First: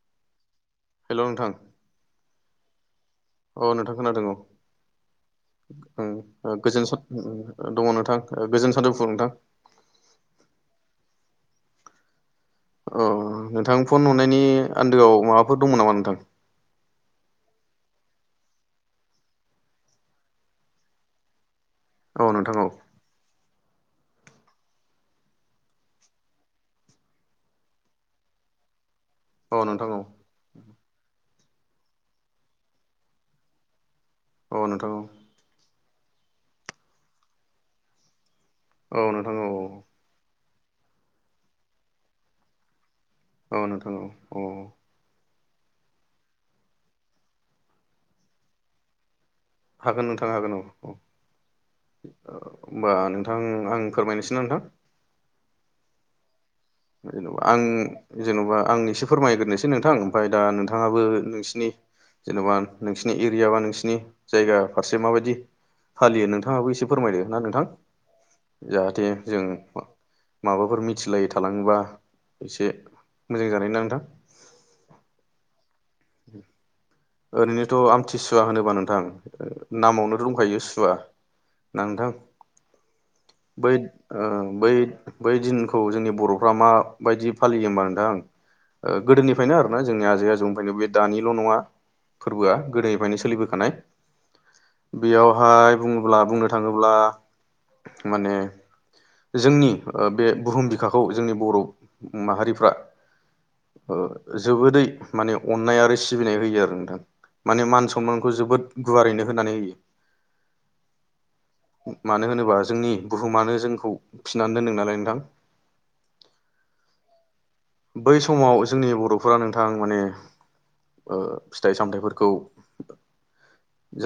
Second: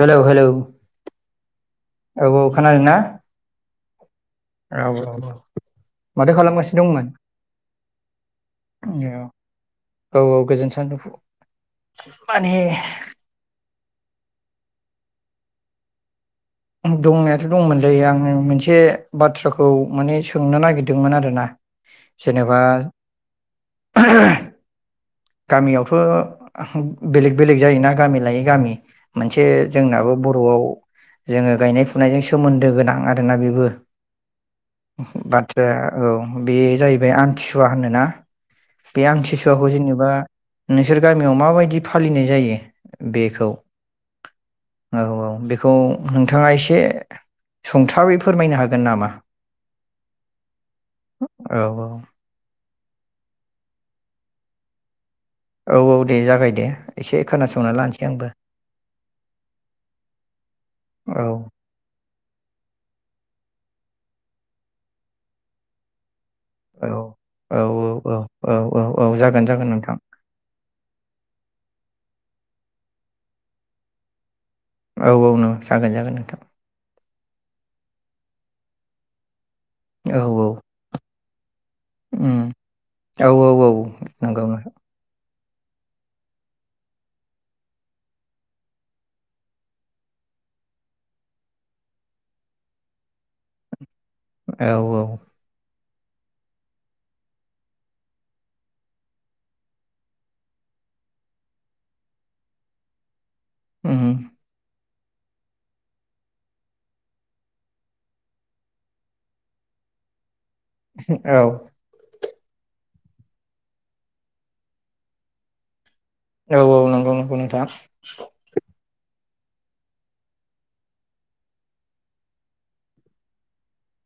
Hello hello हेल' नोंथां औ औ खोनादों ना अ नोंथां खोनादों औ माथो उम खालामगासिनो गोजोन दंमोन दङ नोंथां गोजोन सान्जौफु नोंथां औ औ गोजोन सानजौफु माने अ नोंथां फन हनायनि आन्दोआव माबाफोर दंमोन नामा नोंथां? दंनायाथ' दंमोनलै आङो मोनसे बाथ्राखौ माने सोंनो नागिरदोंमोन आरोना औ नोंथां सोरनोबा औ [unintelligible] गामियावथ' बेलेग बेलेग जायोना गामि लायै गामि मोनसे औ नोंथां औ जोंनाबो बर'आव जोङो गायनाय फुनायजों सोमोन्दो गोनां आरोना बेबो। औ नोंथां औ बाथ्राया औ बे जाहैबाय आमथिसुवा होनो ना? बे औ नोंथां औ आमथिसुवाखौ जेनेबा नोंसोर गामियाव माबायदि फालिनाय जायो? बेखौ औ नोंथां औ औ औ औ बे खौ नोंथाङा एसे सुंथाबै फोरमायनो हागोन नामा? हागोन नोंथां हागोन औ औ औ औ होमबा नों नोंथां आं फोरमायनोसै नोंथां औ औ दे जागाय। जेनेबा आं जेन'बा आं एसे फोरमायग्रोसै नोंथां ओमफ्राय दा नोंथाङाबो औ नोंसिनि जेन'बा नोंसिनि एरिया बा नोंसिनि नि जायगा फारसे माबायदि फालियो नों नोंथाङाबो एसे औ फोरमायदो ना औ नोंथां औ औ जाहाथे जागोन जों जागोन नोंथां माबाफोर मिथिलायो। [unintelligible] एसे मोजां जानायनि ना नोंथां औ औ नो ओरैनोथ' आमथि सुवा होनोबा नोंथां नामावनो दंखायो सुवा ना नोंथां ओम औ औ औ बै ओ नंगौ नों बै बै दिनखौ जोंनि बर'फ्रा माबायदि फालियो होमबा नोंथां ओ गोदोनिफ्रायनो आरोना जोंनि आजै आजौनिफ्रायनो बे दानिल' नङा फोरबोआ गोदोनिफ्रायनो सोलिबोखानाय। औ औ बेयावहाय बुङोब्ला बुंनो थाङोब्ला माने जोंनि ओ बे बुहुम बिखाखौ जोंनि बर' माहारिफ्रा ओ उम जोबोदै माने अन अननाय आरो सिबिनाय होयो आरो नोंथां माने मान सनमानखौ जोबोद गुवारैनो होनानै होयो [unintelligible] औ मानो होनोबा जोंनि बुहुमानो जोंखौ फिनानै दोनदों नालाय नोंथां औ औ नंगौ नंगौ नोंथां बै समाव जोंनि बर' फोरा नोंथां माने ओ फिथाइ सामथाइफोरखौ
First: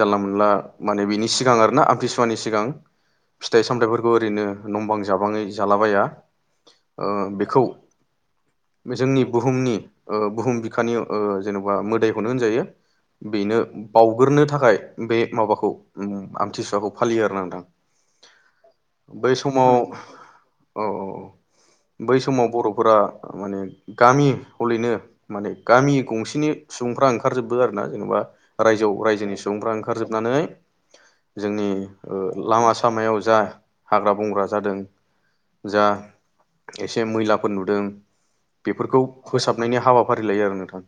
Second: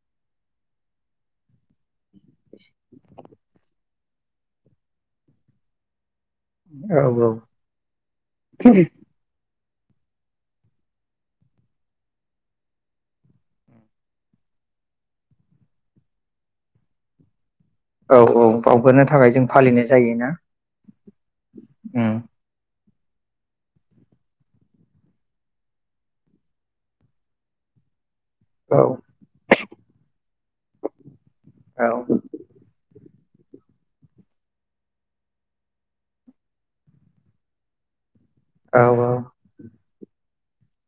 जानला मोनला माने बिनि सिगां आरोना आमतिसुवानि सि सिगां फिथाइ सामथाइफोर खौ ओरैनो नंबां जाबाङै जालाबाया औ ओ औ बेखौ जोंनि बुक बुहुमनि ओ बुहुम बिखानि ओ जेन'बा मोदायखौनो होनजायो बेनो बावगोरो थाखाय बे माबाखौ ओम आमथिसुवाखौ फालियो आरो ना नोंथां औ औ बावगोरोनो बै थाखाय जों समाव फालिनाय जायोना फुरा माने गामि हलैनो माने गामि गंसेनि सुबुंफ्रा ओंखार जोबो आरो ना जेनबा औ रायजोआव रायजोनि सुबुंफ्रा ओंखारजोबनानै जोंनि औ ओ‌ ल लामा सामायाव जा हाग्रा बंग्रा जादों जा एसे मैलाफोर नुदों औ बेफोरखौ फोसाबनायनि हावा फारि लायो आरो नोंथां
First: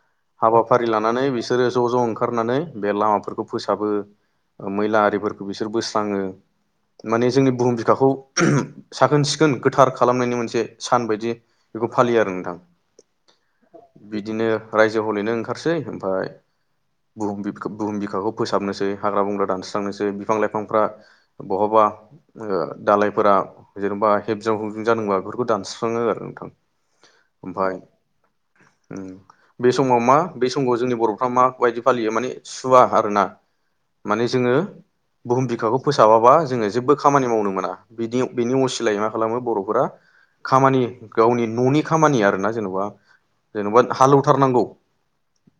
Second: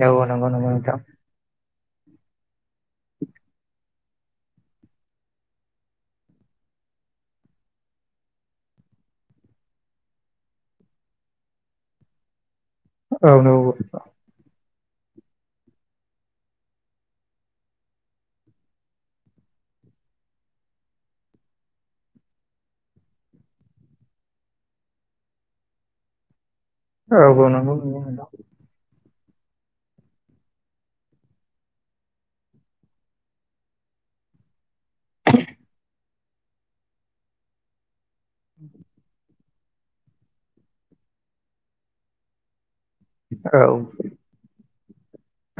औ नंगौ नंगौ हाबाफारि नोंथां लानानै बिसोरो ज' ज' ओंखारनानै बे लामाफोरखौ फोसाबो मैला आरिफोरखौ बिसोर बोस्राङो माने जोंनि बुहुम बिखाखौ [unintelligible] साखोन सिखोन गोथार खालामनायनि मोनसे सान बायदि बेखौ फालियो आरो नोंथां। औ न [unintelligible] बिदिनो रायजो हलेनो ओंखारसै ओमफफ्राय बहुम बि बुहुम बिखाखौ फोसाबनोसै हाग्रा बंग्रा दानस्रांनोसै बिफां लाइफांफ्रा बहाबा ओ दालायफोरा जेन'बा हेबजां हबजुं जानबा बेफोरखौ दानस्रिस्राङो आरो थां औ औ नंगौ नंगौ नोंथां बे समाव मा बे समाव जोंनि बर'फ्रा माबायदि फालियो माने सुवा आरोना माने जोङो बुुम बिखाखौ फोस साबाबा जोङो जेबो खामानि मावनो मोना बिदि बिनि असिलायै मा खालामो बर'खौ बोला खामानि गावनि न'नि खामानि आर ना जेन'बा औ जेनेबा हालेवथारनांगौ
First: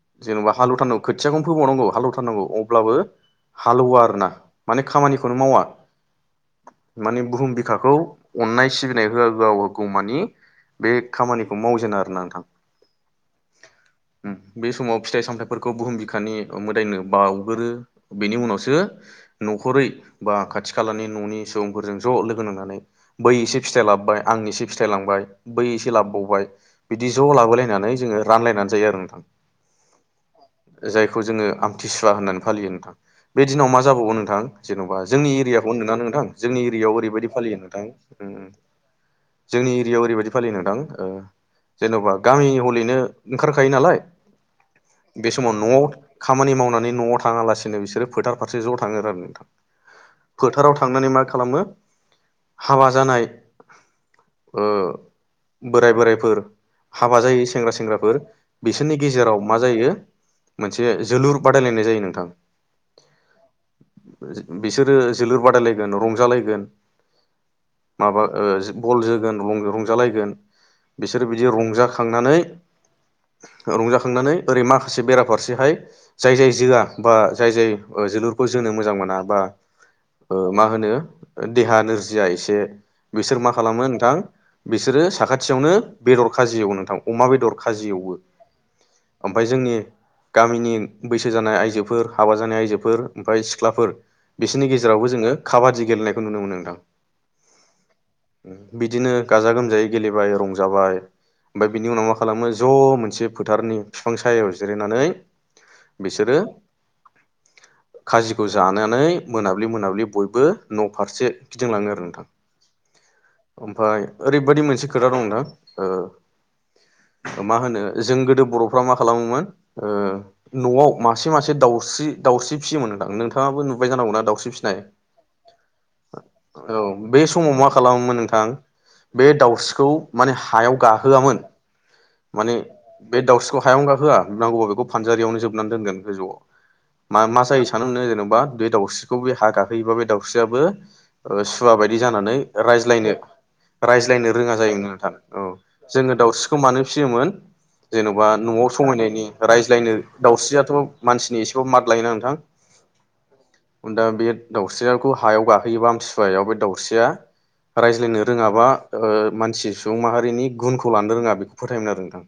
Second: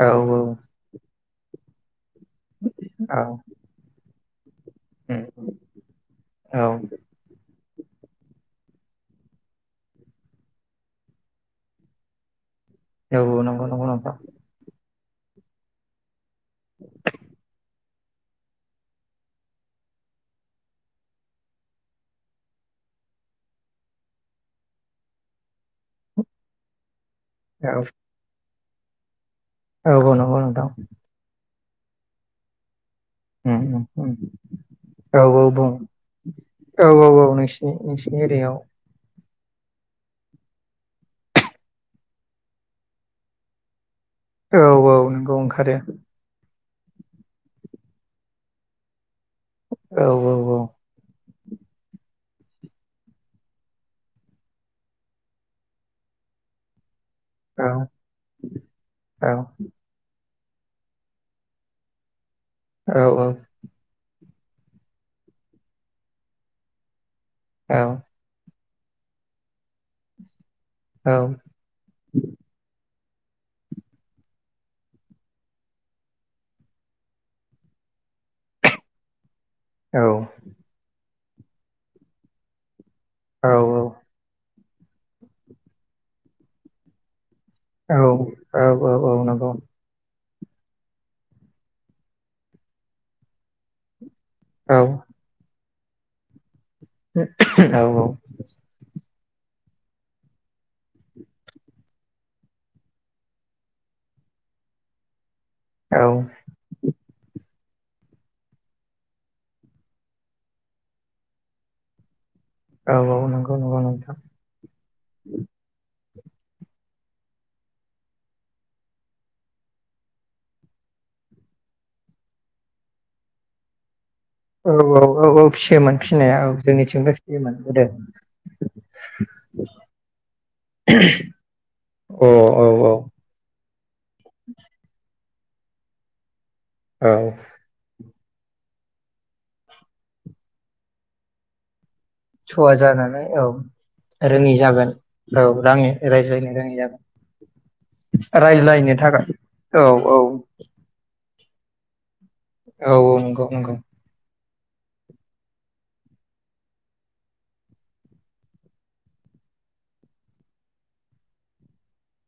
उम जेनेबा हालु थानाव खो थियाखौनो फोबावनांगौ हालौ थारनांगौ अब्लाबो औ हालवा आरोना माने खामानिखौनो मावा औ माने बुहुम बि खाखौ अननाय सिबिनाय हो होआ गौमानि बे खामानिखौ मावजेनो आरोना नोंथां औ नंगौ नंगौ नोंथां उम बे समाव फिथाइ सामथायफोरखौ बुहुम बिखानि मोदायनो बाउगोरो बेनि उनावसो न'खरै बा खाथि खालानि न'नि सुबुंफोरजों ज' लोगो नांनानै बै एसे फिथाय लाबोबाय आं एसे फिथाय लांबाय बै एसे लाबोबावबाय बिदि ज' औ लाबोलायनानै जोङो रानलायनानै जायो आरो नोंथां औ औ नंगौ नोथां आमटिसुवा होननानै फालियो नोंथां। बे दिनाव मा उम जाबावगौ नोंथां जेन'बा औ जोंनि औ एरियाखौ बुं होनदों ना नोंथां जोंनि औ एरियायाव औ औ ओरैबायदि फालियो नोंसिनि नोंथां नोंसिनि एरियायाव जों एरियाव ओरैबादि बिदि फालियो नोंथां ओ जेन'बा गामि हलैनो ओंखारखायो नालाय औ औ नंगौ ओंखारो। माने न'आव थाङा लासिनो बिसोरो फोथार फारसे ज' थाङो राननो औ फोथाराव थांनानै मा खालामो हाबा जानाय ओ बोराय बोरायफोर हाबा जायै औ सेंग्रा सेंग्राफोर बिसोरनि औ गेजेराव मा जायो मोनसे जोलुर बादायलायनाय जायो नोंथां औ औ बिसोरो जोलुर बादायलायगोन रंजालायगोन। माबा ओ जो बल जोगोन रं- रंज रंजालायगोन औ बिसोर बिदि रंजाखांनानै रंजाखांनानै ओरै माखासे बेराफारसेहाय जाय जाय जोआ बा जाय जाय जोलुरखौ जोनो मोजां मोना बा ओ मा होनो देहा नोरजिया एसे बिसोर मा खालामो नोंथां बिसोरो साखाथियावनो बेदर खाजि एवनो नोंथां अमा बेदर खाजि औ एवो औ औ औ ओमफ्राय नंगौ जोंनि गामिनि बैसो जानाय आइजोफोर हाबा जानाय आइजोफोर ओमफ्राय सिख्लाफोर बिसोरनि औ गेजेरावबो जोङो काबादि गेलेनायखौ नुनो मोनो नोंथां औ औ बिदिनो गाजा गोमजायै गेलेबाय रंजाबाय ओमफ्राय बिनि उनाव मा खालामो ज' मोनसे फोथारनि बिफां सायाव जिरायनानै औ औ बिसोरो खाजिखौ जानानै मोनाब्लि मोनाब्लि बयबो न' फारसे खिदिंलाङो आरो नोंथां औ औ नंगौ नंगौ नोंथां ओरै बायदि मोनसे खोथा दंना ओ मा होनो जों गोदो बर'फ्रा मा खालामो मोन ओ न'आव मासे मासे दाउस्रि दाउस्रि फिसियोमोन दां नोंथाङाबो नुबाय जानांगौना? दाउस्रि औ फिसिनाय औ औ औ फिसियोमोन फिसिनाया औ जोंनिथिंबो बे समाव फिसियोमोन मा गोदो खालामोमोन नोंथां बे दाउस्रिखौ माने हायाव गाहोआमोन अ माने औ औ बे दाउस्रिखौ हायावनो गाहोआ नांगौबा बेखौ फानजारियावनो जोब जोबनानै दोनगोन गोजौआव औ मा मा जायो सानोमोनो जेनेबा बा बे दाउसिखौ बे हा गाखोयोबा बे दाउस्रियाबो ओ सुवा बायदि जानानै सुवा रायज्लायनो जानानै औ रायज्लायनो रोङि रोङा जायो जागोन नोंथां औ राङि जोङो रायज्लायनो दावस्रिखौ रोङि मानो जागोन फिसियो मोन जेन'बा न'आव रायज्लायनो थाखाय समायनायनि औ रायज्लायनो औ दावस्रियाथ' मानसिनि जब माथ लायो ना नोंथां औ औ नंगौ नंगौ दाउस्रियाखौ हायाव गाखोयोबा आमथिसुवायाव बे दाउस्रिया रायज्लायनो रोङाबा ओ मानसि सुबुं माहारिनि गुनखौ लानो रोङा बेखौ फोथायो मोन आरो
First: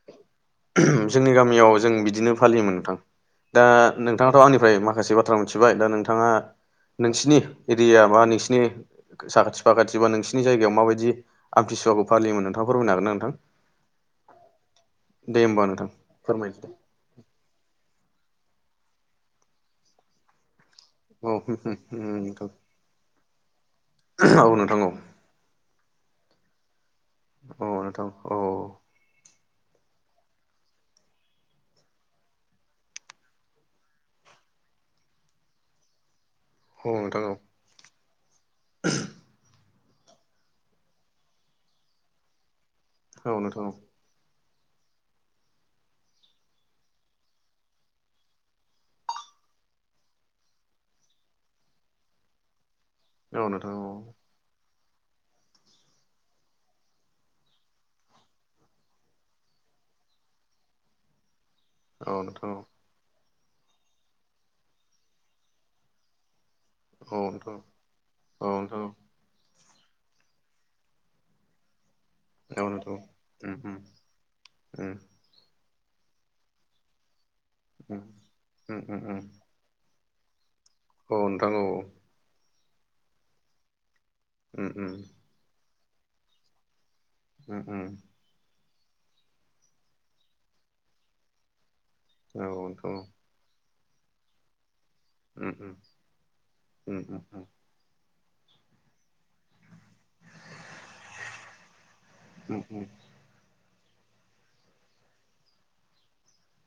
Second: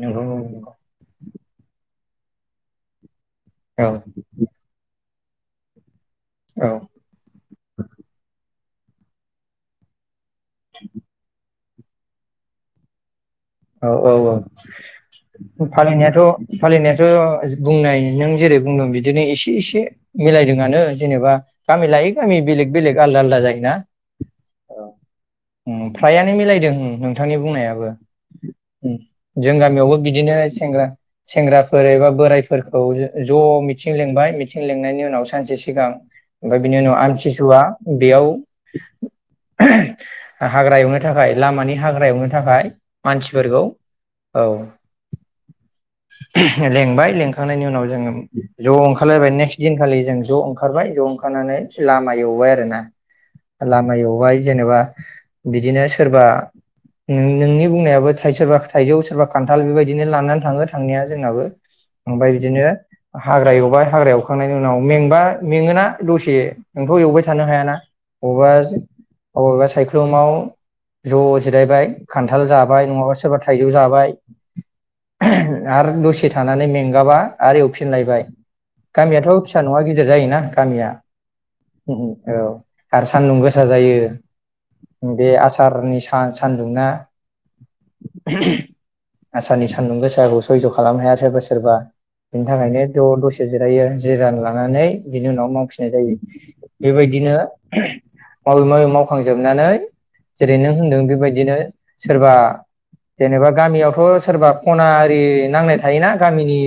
नंगौ जोंनि गामियाव जों बि बिदिनो फालियोमोन नोंथां दा औ नोंथाङाथ' आंनिफ्राय माखासे बा थ्रा मिथिबाय दा नोंथां बिथाङा औ नोंसिनि एरिया बा नोंसिनि साखाथि फाखाथिबा नोंसि नि जायगायाव माबायदि? आमथिसुवाखौ फालियोमोन नोंथाङा फोरमायनो हागोन ना नोंथां? औ औ दे होमबा औ नोंथां फालिनायाथ' फोरमायदो दे। फालिनायाथ' बुंनाय नों जेरै बुंदों बिदिनो एसे एसे मिलायदोंआनो औ जेनेबा गामि लायै गामि नोंथां बेलेग बेलेग आलदा आलदा जायोना औ ओं फ्रायानो मिलायदों नोंथांनि औ बुंनायाबो नोंथां औ उम जोंनि गामियावबो बि बिदिनो सेंग्रा सेंग्राफोर एबा बोरायफोरखौ ज' मिथिं लिंबाय मिथिं लिंनायनि उनाव सानसे सिगां ओमफ्राय बिनि उनाव आमथिसुवा बेयाव [unintelligible] हाग्रा एवनो थाखाय लामानि हाग्रा एवनो थाखाय औ नोंथां औ मानसिफोरखौ नोंथां औ औ लेंबाय लेंखांनायनि उनाव जोङो ज' ओंखारलायबाय नेक्स्ट दिनखालि जों ज' ओंखारबाय ज' ओंखारनानै लामा एवबाय आरोना। औ नोंथां औ लामा एवबाय जेनेबा बिदिनो सोरबा उ नों-नोंनि बुंनायाबो थाय सोरबा थाइजौ सोरबा खान्थाल बेबायाददिनो लानानै थाङो थांनाया जोंनाबो औ नोंथां औ ओमफ्राय नोंथां बिदिनो हाग्रा एवबाय हाग्रा एवखांनायनि उनाव मेंबा मेङोना दसे नोंथ' औ एवबाय थानो हायाना अबेबा नोंथां अबेबा सायख्लुमाव ज' जिरायबाय खान्थाल औ जाबाय नोंथां नङाबा सोरबा उम थाइजौ उम जाबाय उम आरो दसे थानानै मेंगाबा आरो एवफिन उम लायबाय उम उम उम गामियाथ' फिसा नङा गि दिर जायोना। गामिया औ नोंथां औ उम औ आरो सान्दुं गोसा जायो। उम उम उम बे आसारनि सा-सान्दुंना उ उ आसारनि सान्दुं गोसाखौ सयज' खालामनो हाया सोरबा सोरबा। औ बेनि थाखायनो नोंथां बेव औ दसे जि दायो जिरान लानानै बिनि उम उनाव मावफिननाय जायो उम बेबायदिनो मावै मावै मावखांजोबनानै जेरै नों होनदों बेबायदिनो सोरबा उम उम जेनेबा गामियाव थ' सोरबा खना आरि नांनाय थायोना गामिनि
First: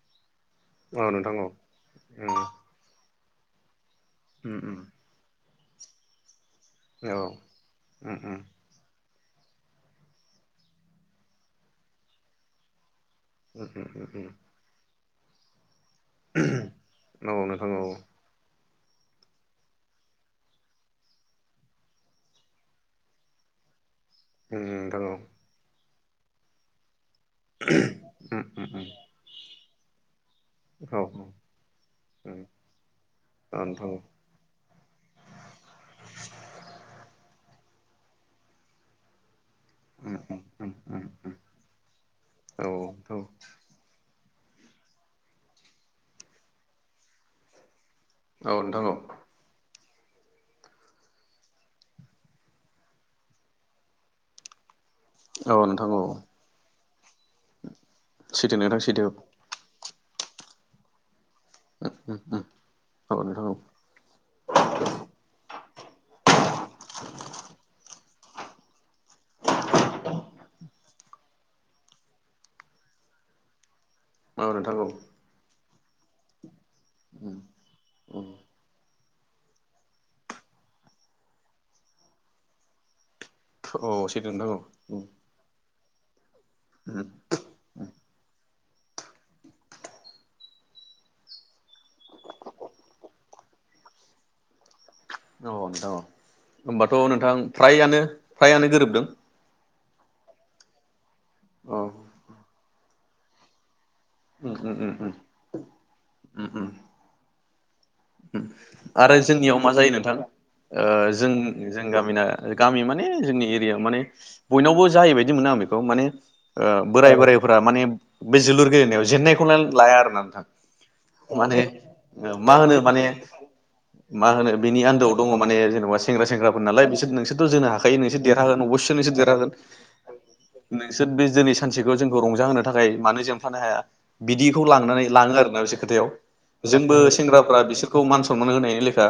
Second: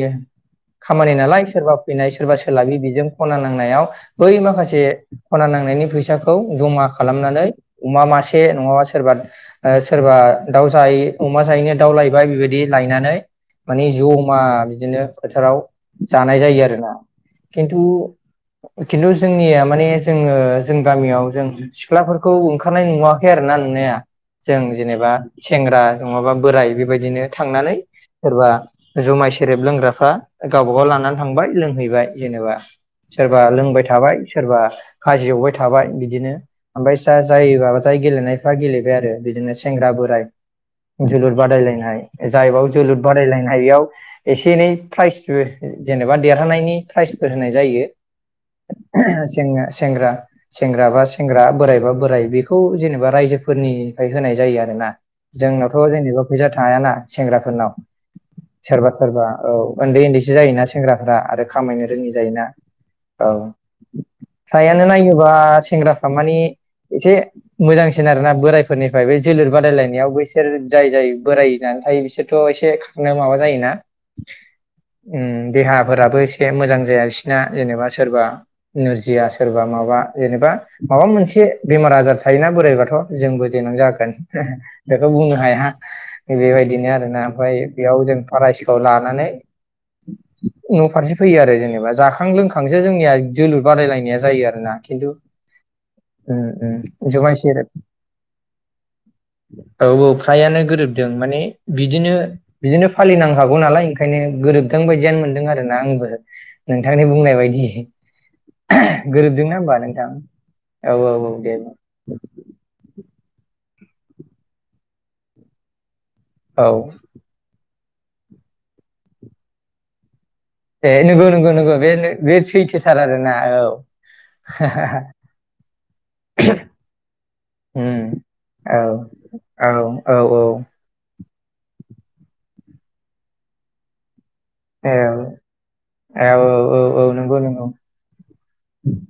औ खामानि नोंथां नालाय औ सोरबा फैनाय उम उम सोरबा औ सोलाबै बेजों खना नांनायाव बै उम उम माखासे औ खना नां नायनि फैसाखौ जमा नोंथां औ खालामनानै अमा मासे उम नङाबा सोरबा ओ सोरबा दाउ जायै अमा जायैनो दाउ लायबाय बेबायदि लायनानै नोंथां माने जमा बिदिनो फोथाराव जानाय जायो आरोना खिन्थु खिन्थु जोंनिया माने जोङो जों गामियाव जों सिख्लाफोरखौ ओंखारनाय नुवाखै आरो ना नुनाया जों जेनेबा औ सेंग्रा नङाबा बोराय बेबायदिनो थांनानै सोरबा उम उम उम जुमाय सेरेब लोंग्राफ्रा गावबा गाव लानानै औ थांबाय लोंहैबाय जेनेबा सोरबा औ लोंबाय नोंथां औ थाबाय सोरबा खाजि एवबाय थाबाय बिदिनो ओमफाय सा जायोबा जाय गेलेनायफ्रा गेलेबाय आरो बिदोनोसै सेंग्रा उम बोराइ उम उम जोलुर उम बादायलायनाय औ जायबाव जोलुर बादायलायनायाव एसे एनै प्राइजबो जेनेबा देरहानायनि प्राइजफोर होनाय जायो नोंथां औ सेंना सेंग्रा सेंग्रा बा सेंग्रा बोराइबा बोराइ बेखौ जेनेबा रायजोफोरनि फाय होनाय जायो आरो ना औ नोंथां जोंनावथ औ जेनेबा फैसा थायाना सेंग्राफोरनाव सैथो नोंथां सोरबा सैथो सोरबा औ उन्दै उन्दैसो जायोना सेंग्राफ्रा आरो खामायनो रोङि उम जायोना उम औ फ्रायानो नायोबा सेंग्राफ्रा मानि एसे मोजांसि सिन आरोना बोराय फोरनिफ्राय बे जोलुर बादायलायनायाव बैसोर जाय जाय बोरायना थायो बिसोरथ' एसे खारनो माबा जायोना औ नोंथां औ उम देहा राबो एसे ए मोजां जाया उम बिसिना जेनेबा सोरबा उम नु जाया सोरबा माबा जेनेबा माबा मोनसे बेमार आजार थायोना बोरायबाथ जोंबो देनां औ जागोन सैथो दे नोंथां औ उम बेखौ बुंनो हाया बेबायदिनो आरो उम ना ओमफाय बेयाव जों फराय औ लानानै न फारसे फैयो आरो जेनेबा जाखां लोंखांसो जोंनिया जोलुर बादायलायनाया जायो आरो ना औ नोंथां औ होनबाथ नोंथां जुमाय सेरेब फ्रायानो फ्रायानो गोरोबदों औ औ फ्रायानो गोरोब दों माने औ बिदिनो बिदिनो फालिनांखागौ नालाय ओंखायनो उम उम गोरोबदों उम बायदियानो मोनदों आरोना आंबो उम उम नोंथांनि बुंनाय बायदि आरो गोरोबदों ना जोंनियाव मा होमबा जायो नोंथां ओ औ औ औ दे ने जोंनि एरिया माने बयनावबो जाहैबायदि मोनो आं बेखौ माने औ ओ बोराय बोराइफोरा माने बे जोलुर गेलेनायाव जेननायखौनो लाया आरोना नोंथां ए नंगौ नंगौ माने नंगौ बे बे मा होनो सैथोथार माने आरोना औ मा होनो बेनि आन्दोआव दङ माने जेनेबा सेंग्रा सेंग्राफोर नालाय बिसोर नोंसोरथ' जोनो हाखायो उम नोंसोर देरहागोन औ अबसे नोंसोर देरहागोन औ औ नोंसोर बे दिनै जों सानसेखौ जोंखौ रंजाहोनो थाखाय मानो जेनफानो हाया बिदिखौ लांनानै लाङो आरोना बिसोर खोथायाव औ औ जोंबो औ नंगौ सेंग्राफ्रा नंगौ बिसोरखौ मान सनमान होनायनि लेखा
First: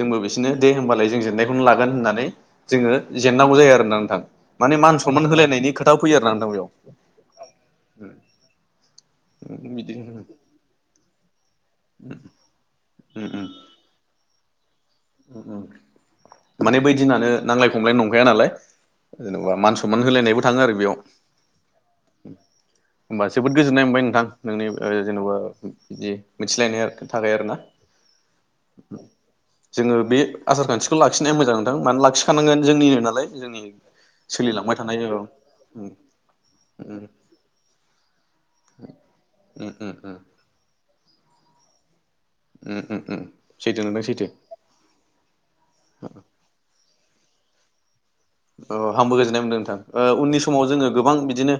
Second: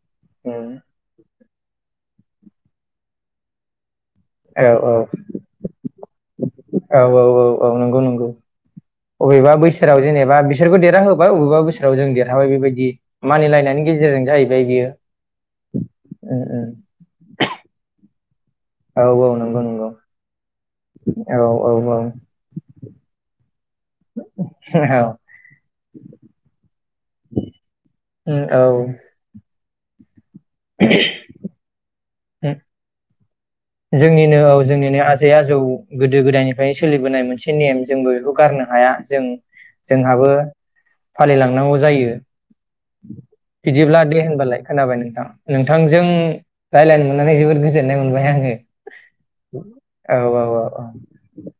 जोंबो बिसोरनो उम दे होमबालाय जों जेननाय बेखौनो लागोन होननानै जोङो जेननांगौ जायो आरोना नोंथां औ माने औ मान सनमान होलायनायनि खोथा फैयो आरो ना नोंथां बेयाव औ औ औ औ नंगौ नंगौ। बबेबा बिदि बोसोराव जेनेबा बिसोरखौ देरहा होबाय अबेबा बोसोराव जों देरहाबाय बेबायदि मानिलायनायनि गेजेरजों जाहैबाय। बियो उम उम माने बै दिनानो नांलाय खमलाय नं गैया नालाय औ औ जेन'बा नंगौ मान नंगौ सनमान होलायनायबो थाङो आरो बेयाव औ औ औ होमबा जोबोद गोजोननाय मोनबाय नोंथां नोंनि जेन'बा बिदि मिथिलायनाय थाबाय आरोना। औ उम जोङो बे आसार खान्थिखौ लाखिनाया मोजां नोंथा मानो लाखि ओम जोंनिनो औ सोलिलांबाय थानाय जोंनिनो औ आजै आजौ उम गोदो गोदायनिफ्रायनो सोलिबोनाय मोनसे नेम जोंबो बेखौ गारनो हाया जों उम उम जोंहाबो फालिलांनांगौ जायो। दे उम उम उम उम सैथो बिदिब्ला नोंथां दे सैथो होनबालाय खोनाबाय नोंथां नोंथांजों रायलायनो मोननानै जोबोद गोजोननाय मोन ओ आंबो गोजोननाय मोनदों नोंथां औ उननि औ समाव औ औ जोङो गोबां बिदिनो।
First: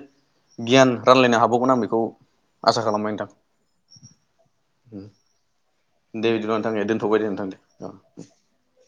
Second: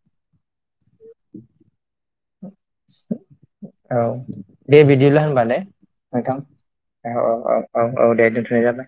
गियान रानलायनो हाबावगोन आं बेखौ आसा खालामबाय नोंथां औ दे बिदिब्ला होनबा ने दे नोंथां बिदिब्ला नोंथां दे दोनथ'बाय औ दे नोंथां औ दे औ औ औ दे दोनथ'नाय जाबाय।